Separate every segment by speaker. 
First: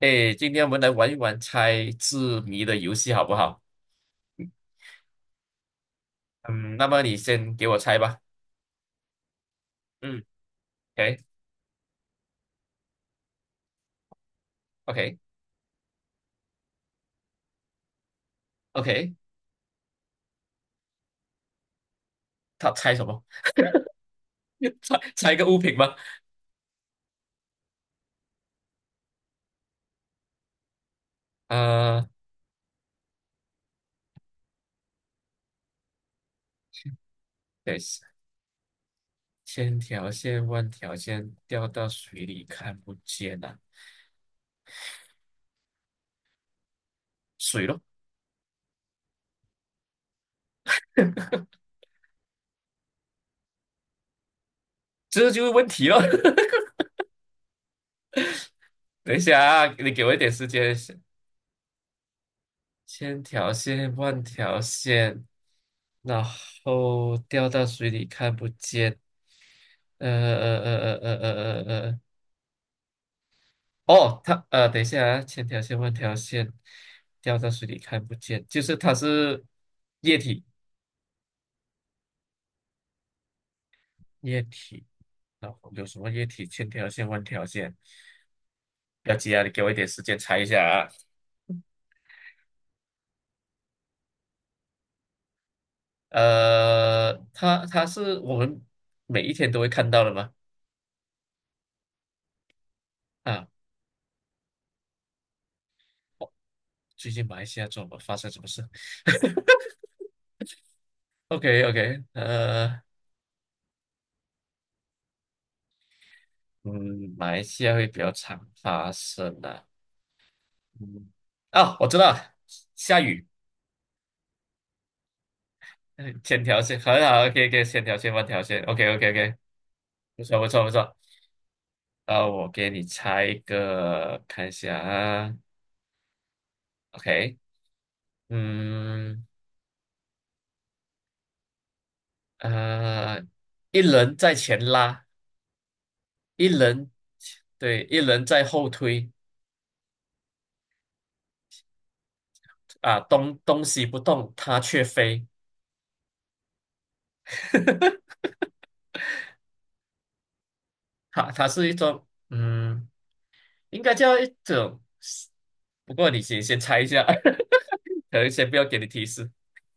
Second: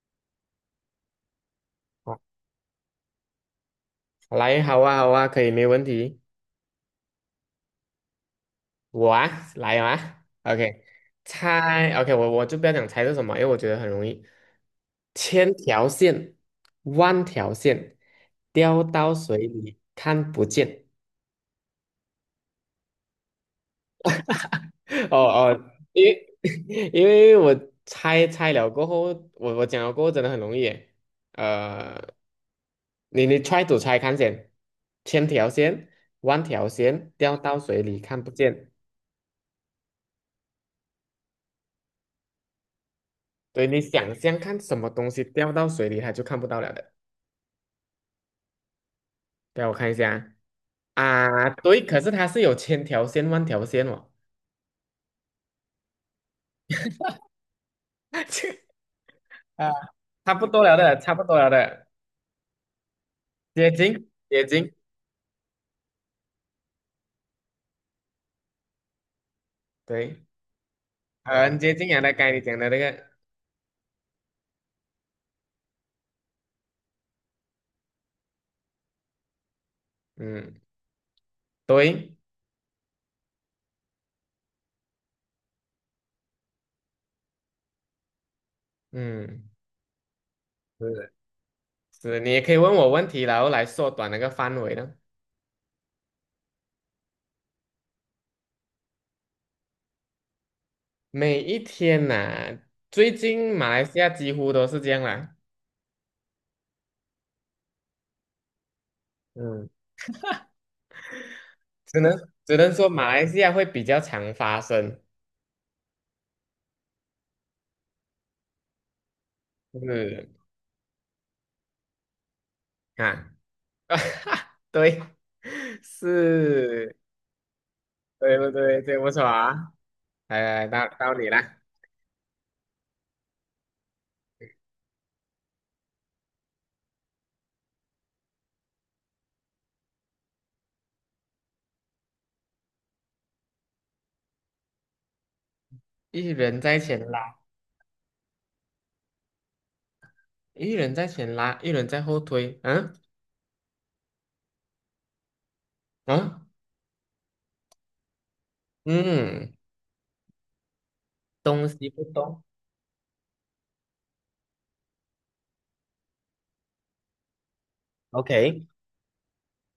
Speaker 1: 哎，今天我们来玩一玩猜
Speaker 2: 好
Speaker 1: 字谜的游戏，好不好？
Speaker 2: 来，好啊，好啊，可以，没问题。
Speaker 1: 嗯，那么你先给我猜吧。
Speaker 2: 我啊，来
Speaker 1: 嗯
Speaker 2: 啊，OK，猜，OK，我就不要讲猜是什么，因为我觉得很容易。千条线，万条线，掉到
Speaker 1: ，OK，OK，OK，
Speaker 2: 水里看不见。
Speaker 1: 他猜什么？猜
Speaker 2: 哦
Speaker 1: 猜一个物
Speaker 2: 哦，
Speaker 1: 品吗？
Speaker 2: 因为 因为我猜了过后，我讲了过后真的很容易耶。呃，
Speaker 1: 啊
Speaker 2: 你 try to 猜看见，千条线，万条线，掉到
Speaker 1: 等一
Speaker 2: 水
Speaker 1: 下，
Speaker 2: 里看不见。
Speaker 1: 千条线万条线掉到水里看不见啊，
Speaker 2: 对，你想象看什么东西掉到水里，它就看不到了的。
Speaker 1: 水咯，
Speaker 2: 对，我看一下啊，啊对，可是它是有千条线、万条线哦。
Speaker 1: 这就是问题咯。等一下
Speaker 2: 啊，
Speaker 1: 啊，你给我一点
Speaker 2: 差
Speaker 1: 时
Speaker 2: 不多
Speaker 1: 间
Speaker 2: 了
Speaker 1: 想。
Speaker 2: 的，差不多了的，
Speaker 1: 千条
Speaker 2: 接
Speaker 1: 线
Speaker 2: 近，
Speaker 1: 万
Speaker 2: 接
Speaker 1: 条
Speaker 2: 近，
Speaker 1: 线，然后掉到水里看不见。呃
Speaker 2: 对，
Speaker 1: 呃呃呃呃
Speaker 2: 很
Speaker 1: 呃
Speaker 2: 接
Speaker 1: 呃
Speaker 2: 近啊，
Speaker 1: 呃。
Speaker 2: 大概你讲的那个，
Speaker 1: 哦，等一下啊，千条线万条线掉到水里看不见，就是它是液体，
Speaker 2: 嗯，对，
Speaker 1: 液体。然后有什么液体？千条线万条线，不要急啊，
Speaker 2: 嗯，
Speaker 1: 你给我一点时间猜一下啊。
Speaker 2: 是是，你也可以问我问题，然后来缩短那个范围呢。
Speaker 1: 呃，它是我们每一天都会看到的吗？
Speaker 2: 每一天呐、最
Speaker 1: 啊，
Speaker 2: 近马来西亚几乎都是这样啦，
Speaker 1: 哦最近马来西亚怎么发生什么事
Speaker 2: 嗯，
Speaker 1: ？OK
Speaker 2: 只
Speaker 1: OK，
Speaker 2: 能只能
Speaker 1: 呃，
Speaker 2: 说马来西亚会比较常发生，
Speaker 1: 嗯，马来西亚会比较常发生的、
Speaker 2: 是。
Speaker 1: 嗯，啊，我知道了下雨。
Speaker 2: 啊，对，
Speaker 1: 嗯千条线很
Speaker 2: 是，
Speaker 1: 好，OK OK，千条线万
Speaker 2: 对
Speaker 1: 条
Speaker 2: 不
Speaker 1: 线
Speaker 2: 对？
Speaker 1: ，OK
Speaker 2: 对
Speaker 1: OK
Speaker 2: 不错
Speaker 1: OK，
Speaker 2: 啊，
Speaker 1: 不错
Speaker 2: 来
Speaker 1: 不错
Speaker 2: 来
Speaker 1: 不
Speaker 2: 到
Speaker 1: 错。
Speaker 2: 到你啦，
Speaker 1: 呃，我给你猜一个，看一下啊，OK，嗯呃，一人在前拉，
Speaker 2: 一
Speaker 1: 一
Speaker 2: 人在
Speaker 1: 人
Speaker 2: 前拉，
Speaker 1: 对，一人在后推
Speaker 2: 一人在前拉，一人在后推，嗯
Speaker 1: 啊，东西不动，它却飞，
Speaker 2: 嗯 嗯，
Speaker 1: 它是
Speaker 2: 东
Speaker 1: 一
Speaker 2: 西不
Speaker 1: 种
Speaker 2: 动
Speaker 1: 嗯，应该叫一种，不过你先猜一下，可能先不
Speaker 2: ，OK，
Speaker 1: 要给你提示，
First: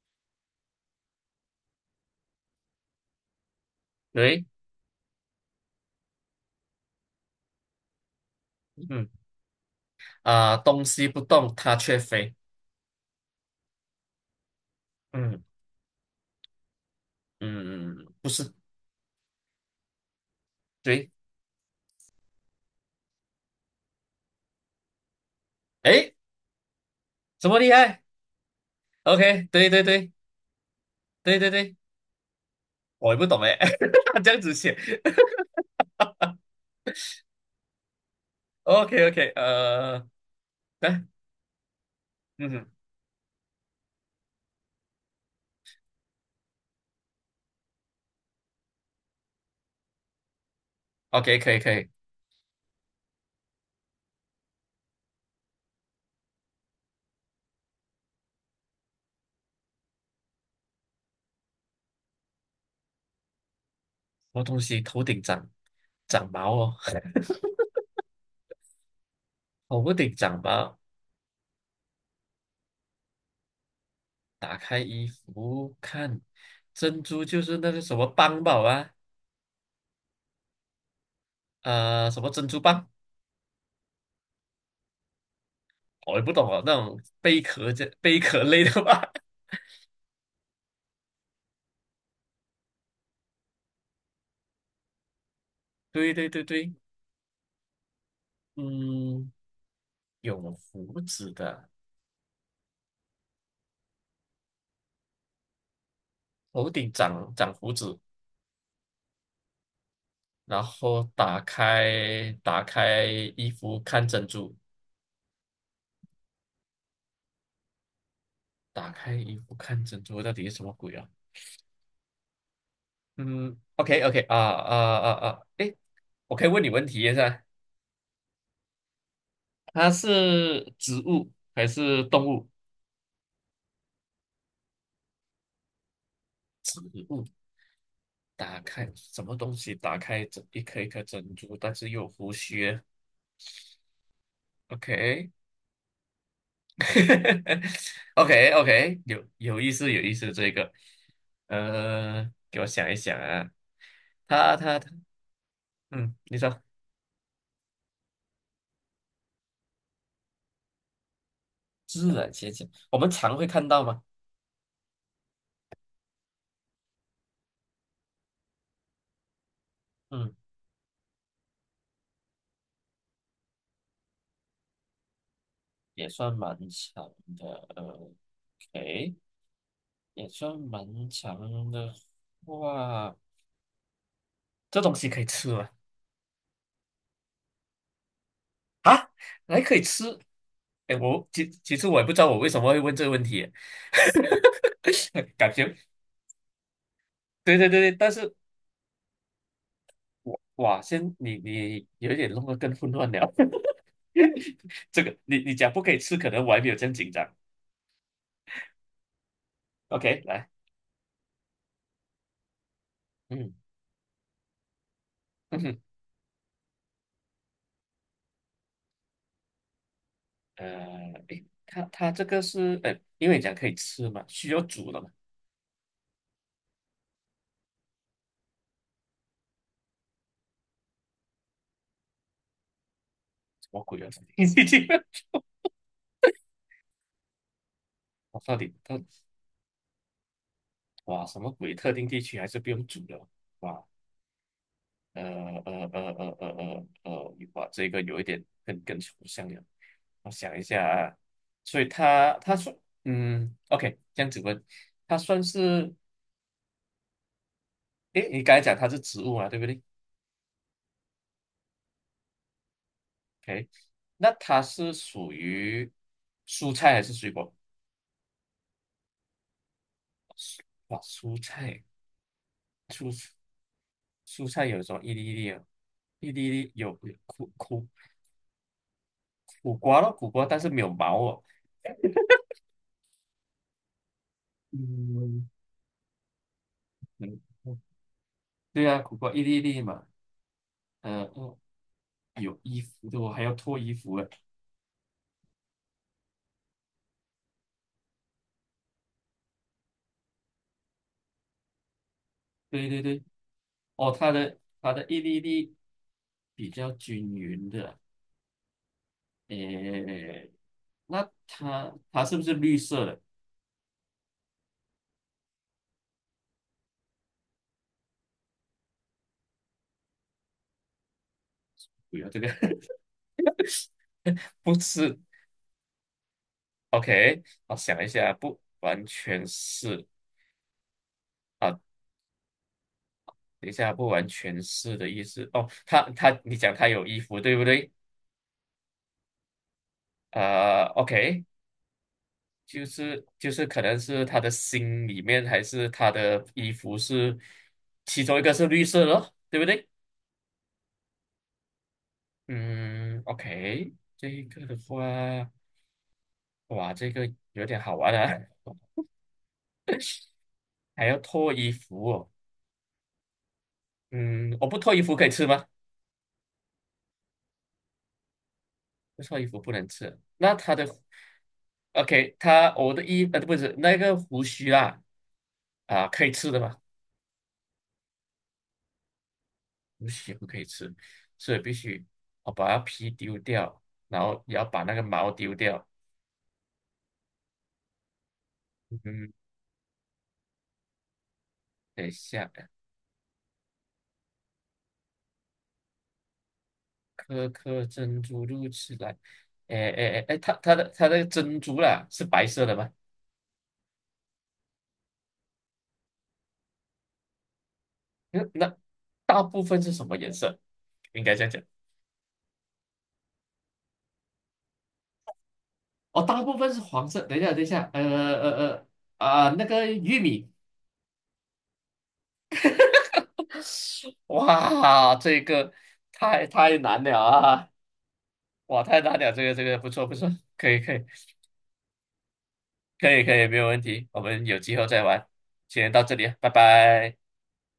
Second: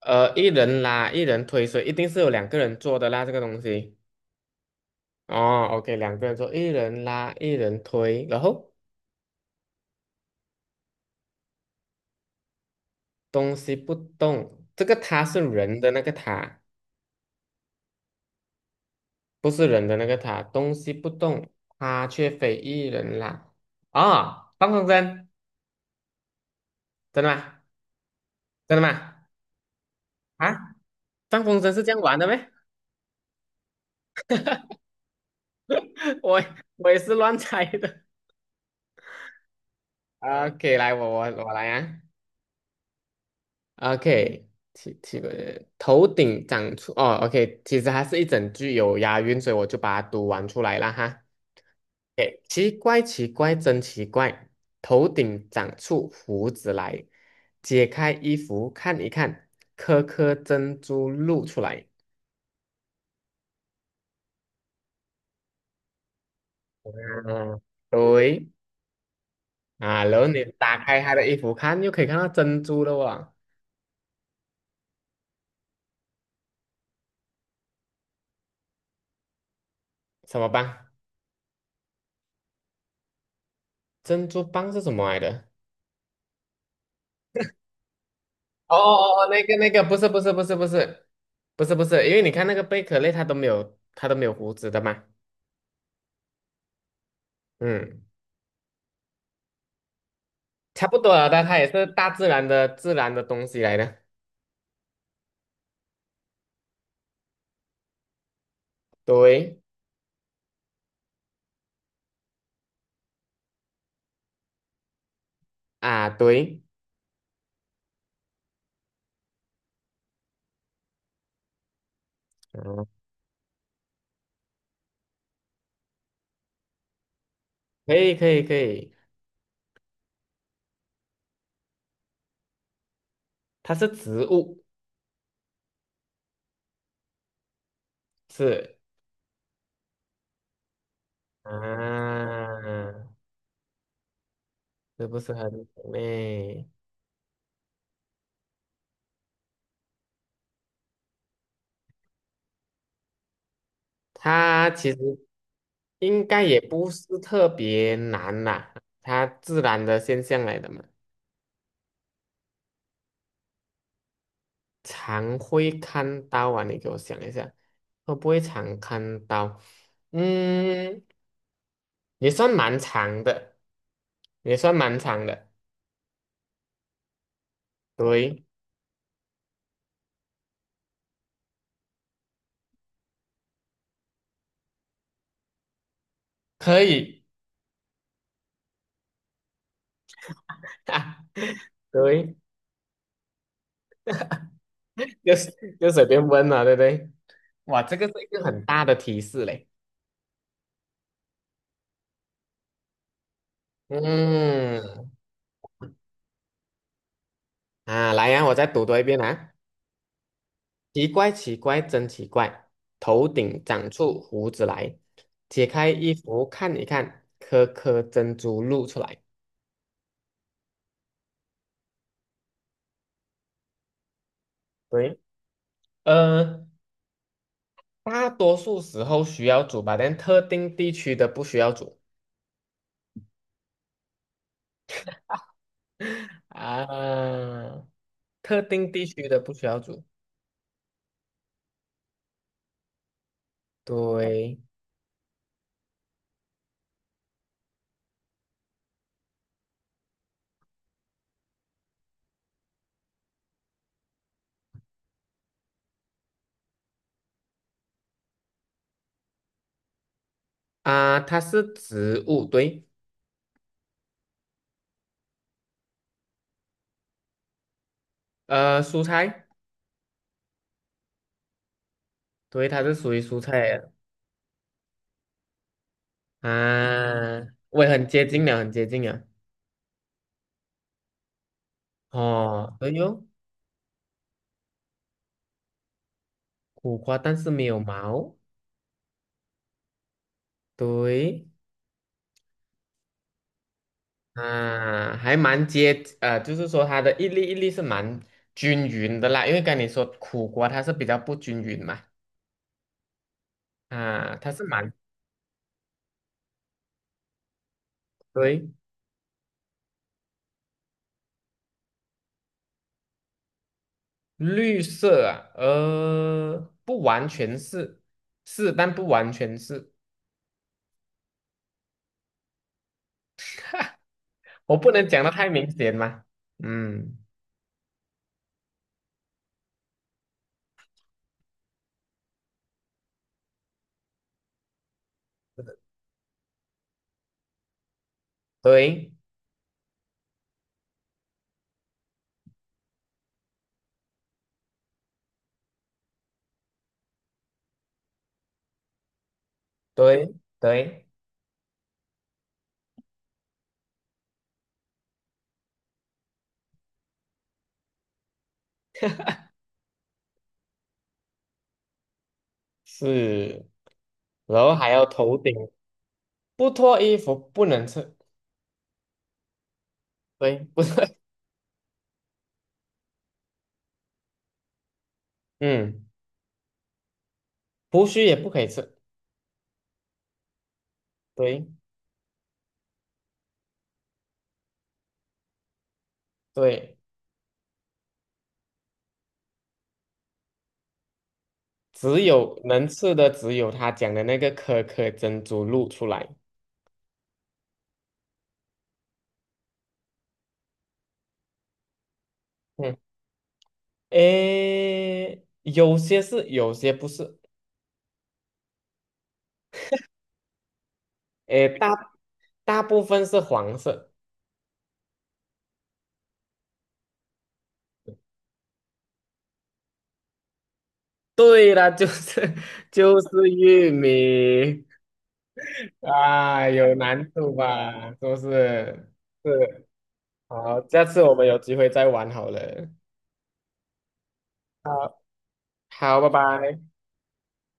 Speaker 2: 一人拉，一人推，所以一定是有两个人做的啦，这个东西，
Speaker 1: 对，
Speaker 2: 哦，OK，两个人做，一人拉，一人推，然后
Speaker 1: 嗯。啊、东西不动它却飞。
Speaker 2: 东西不动，这个它是
Speaker 1: 嗯
Speaker 2: 人的那个它。
Speaker 1: 嗯，不是，
Speaker 2: 不是人的那个塔，东西不
Speaker 1: 对，
Speaker 2: 动，它却非一人啦。哦，放风筝，
Speaker 1: 诶，
Speaker 2: 真的
Speaker 1: 这么
Speaker 2: 吗？
Speaker 1: 厉害
Speaker 2: 真的吗？
Speaker 1: ？OK，对对对
Speaker 2: 啊，
Speaker 1: 对
Speaker 2: 放
Speaker 1: 对
Speaker 2: 风筝
Speaker 1: 对，
Speaker 2: 是这样玩的咩？
Speaker 1: 我也不懂诶，他这样子写。
Speaker 2: 我我也是乱猜的。
Speaker 1: OK OK，呃，
Speaker 2: OK，来，
Speaker 1: 啊，
Speaker 2: 我来啊。
Speaker 1: 嗯
Speaker 2: OK，奇怪的，头顶长出哦，OK，其实还是一整句有押韵，所以我就把它读完出来了哈。
Speaker 1: ，OK，可以可以。什
Speaker 2: OK，奇怪，奇怪，真奇怪，头顶长出胡子来，解开衣服看一看，颗颗珍珠露出来。
Speaker 1: 么东西头顶长长毛哦？
Speaker 2: 嗯，对
Speaker 1: 头
Speaker 2: 啊，
Speaker 1: 顶
Speaker 2: 然后
Speaker 1: 长
Speaker 2: 你
Speaker 1: 毛，
Speaker 2: 打开他的衣服看，又可以看到珍珠了哇，
Speaker 1: 打开衣服看，珍珠就是那个什么邦宝啊，
Speaker 2: 什么棒？
Speaker 1: 呃，什么珍珠蚌，
Speaker 2: 珍珠棒是什么来的？
Speaker 1: 我也不懂啊，那种贝壳这贝壳类的
Speaker 2: 哦
Speaker 1: 吧？
Speaker 2: 哦哦，那 个那个不是不是不是不是不是不是，因为你看那个贝壳类，它都没有胡子的嘛，
Speaker 1: 对对对对，
Speaker 2: 嗯，
Speaker 1: 嗯，有
Speaker 2: 差不
Speaker 1: 胡
Speaker 2: 多了
Speaker 1: 子
Speaker 2: 的，它
Speaker 1: 的，
Speaker 2: 也是大自然的自然的东西来的，
Speaker 1: 头顶长长胡子，
Speaker 2: 对
Speaker 1: 然后打开衣服看珍珠，
Speaker 2: 啊对，
Speaker 1: 打开衣服看珍珠，到底是什么鬼啊？
Speaker 2: 嗯，
Speaker 1: 嗯，OK OK 啊啊啊啊，诶，我可以问你问题一下，
Speaker 2: 可以可以可以，
Speaker 1: 它是植物还是动物？
Speaker 2: 它是植物
Speaker 1: 植物打
Speaker 2: 是
Speaker 1: 开什么东西？打开这一颗一颗珍珠，但是又有胡须。
Speaker 2: 啊，是不
Speaker 1: OK，
Speaker 2: 是很美？
Speaker 1: OK OK，有有意思有意思，这个，呃，给我想一想啊，他
Speaker 2: 它
Speaker 1: 他他，
Speaker 2: 其实
Speaker 1: 嗯，
Speaker 2: 应
Speaker 1: 你
Speaker 2: 该
Speaker 1: 说
Speaker 2: 也不是特别难啦，它自然的现象来的嘛，
Speaker 1: 自然现象，我们常会看到吗？
Speaker 2: 常会看到啊，你给我想一下，会不会常看到？
Speaker 1: 嗯，
Speaker 2: 嗯，也算蛮长的，也算蛮长的，
Speaker 1: 也算蛮强的呃
Speaker 2: 对，
Speaker 1: ，OK，也算蛮强的哇，这东西可以吃吗？
Speaker 2: 可以，
Speaker 1: 啊，还可以吃？哎，
Speaker 2: 哈，
Speaker 1: 我其实我也不知道
Speaker 2: 对，
Speaker 1: 我为什么会问这个问题，
Speaker 2: 就
Speaker 1: 感
Speaker 2: 是
Speaker 1: 觉
Speaker 2: 就随便问了，对不对？
Speaker 1: 对对对
Speaker 2: 哇，
Speaker 1: 对，
Speaker 2: 这个
Speaker 1: 但
Speaker 2: 是一
Speaker 1: 是
Speaker 2: 个很大的提示嘞。
Speaker 1: 我哇，先你有一点弄得更混乱了。这
Speaker 2: 嗯，
Speaker 1: 个你讲不可以吃，可能我还没有这样紧张。
Speaker 2: 啊，来呀、我再读多一遍啊。
Speaker 1: OK，来，
Speaker 2: 奇怪，奇怪，真奇怪，头
Speaker 1: 嗯
Speaker 2: 顶长出胡子来，
Speaker 1: 嗯
Speaker 2: 解
Speaker 1: 哼，
Speaker 2: 开衣服看一看，颗颗珍珠露出来。
Speaker 1: 呃，诶，它这个是，呃，因为你讲可以吃嘛，需要煮的嘛，
Speaker 2: 对。呃，大多数时候需要煮吧，但特定地区的不需要煮
Speaker 1: 什么鬼啊？
Speaker 2: 啊，
Speaker 1: 我到
Speaker 2: 特
Speaker 1: 底
Speaker 2: 定
Speaker 1: 它
Speaker 2: 地区的不需要煮。
Speaker 1: 哇什么鬼？特定地区还是不用煮的？哇，
Speaker 2: 对
Speaker 1: 呃哇，这个有一点更更抽象了。我想一下啊，所以它说，嗯，OK，这样子问，它算是，诶，你刚才讲它是植物嘛，对不对？
Speaker 2: 啊，它是植物，对，
Speaker 1: OK，那它是属于蔬菜还是水果？
Speaker 2: 蔬菜，
Speaker 1: 哇，蔬菜，
Speaker 2: 对，它是属于
Speaker 1: 蔬
Speaker 2: 蔬菜的
Speaker 1: 蔬菜有什么一粒一粒啊？一粒一粒有有
Speaker 2: 啊，
Speaker 1: 苦
Speaker 2: 我
Speaker 1: 苦
Speaker 2: 也很接近了，很接近了。
Speaker 1: 苦瓜咯，苦瓜，但是没有毛哦。
Speaker 2: 哦，对哟，
Speaker 1: 嗯
Speaker 2: 苦瓜，但
Speaker 1: 嗯，
Speaker 2: 是没有
Speaker 1: 嗯
Speaker 2: 毛，
Speaker 1: 对啊，苦瓜一粒一粒嘛。嗯、呃、
Speaker 2: 对。
Speaker 1: 哦，有衣服的，我还要脱衣服诶。
Speaker 2: 啊，还蛮接，就是说它的一粒一粒是蛮均匀的啦，因为跟你说苦瓜它是比较不均匀嘛，
Speaker 1: 对对对，哦，它
Speaker 2: 啊，它
Speaker 1: 的
Speaker 2: 是
Speaker 1: 它
Speaker 2: 蛮
Speaker 1: 的一粒一粒比较均匀的。
Speaker 2: 对
Speaker 1: 诶，那它是不是绿色的？
Speaker 2: 绿色啊，不完全是，但不完全是，
Speaker 1: 不要这个，不
Speaker 2: 我不能
Speaker 1: 吃。
Speaker 2: 讲的太明显嘛，嗯，
Speaker 1: OK，我想一下，不完全是啊，等一下，不完全是的意思哦。他他，你讲他有衣服，对不对？
Speaker 2: 对
Speaker 1: 呃，OK，就是可能是他的心里面，还是他的衣服是其中一个是绿色的咯，对不对？
Speaker 2: 对对，
Speaker 1: 嗯，OK，这个的话，哇，这个有点好玩啊，还要脱衣服哦。
Speaker 2: 是，
Speaker 1: 嗯，
Speaker 2: 然
Speaker 1: 我
Speaker 2: 后
Speaker 1: 不
Speaker 2: 还
Speaker 1: 脱衣
Speaker 2: 有
Speaker 1: 服可以
Speaker 2: 头
Speaker 1: 吃
Speaker 2: 顶
Speaker 1: 吗？
Speaker 2: 不脱衣服不能吃，
Speaker 1: 这臭衣服不能吃。那
Speaker 2: 对，
Speaker 1: 他
Speaker 2: 不
Speaker 1: 的
Speaker 2: 是，
Speaker 1: OK，他我的衣呃不是那个胡须啦
Speaker 2: 嗯，
Speaker 1: 啊，可以吃的嘛？
Speaker 2: 胡须也不可以吃，
Speaker 1: 胡须不可以吃，所以
Speaker 2: 对
Speaker 1: 必须我把它皮丢掉，然后也要把那个毛丢掉。
Speaker 2: 对。
Speaker 1: 嗯，等一
Speaker 2: 只
Speaker 1: 下，
Speaker 2: 有能吃的只有他讲的那个可可珍珠露出来。
Speaker 1: 颗颗珍珠露出来。哎哎哎哎，它它的它的珍珠啦是白色的吗？
Speaker 2: 嗯，诶，有些是，有些不是。
Speaker 1: 嗯那大部分是什么颜色？应该这样讲。
Speaker 2: 诶，大部分是黄色。
Speaker 1: 哦，大部分是黄色。等一下，等一下，啊、那个玉米
Speaker 2: 对了，就是 就是玉 米
Speaker 1: 哇，这个太
Speaker 2: 啊，
Speaker 1: 太
Speaker 2: 有
Speaker 1: 难了
Speaker 2: 难度
Speaker 1: 啊！
Speaker 2: 吧？是不
Speaker 1: 哇，太
Speaker 2: 是？
Speaker 1: 难了，这个这个
Speaker 2: 是，
Speaker 1: 不错不错，可以
Speaker 2: 好，
Speaker 1: 可
Speaker 2: 下
Speaker 1: 以
Speaker 2: 次我们有机会再玩好了。
Speaker 1: 可以可以，没有问题，我们有机会再
Speaker 2: 好，
Speaker 1: 玩，先到这
Speaker 2: 好，
Speaker 1: 里
Speaker 2: 拜
Speaker 1: 啊，拜
Speaker 2: 拜。
Speaker 1: 拜。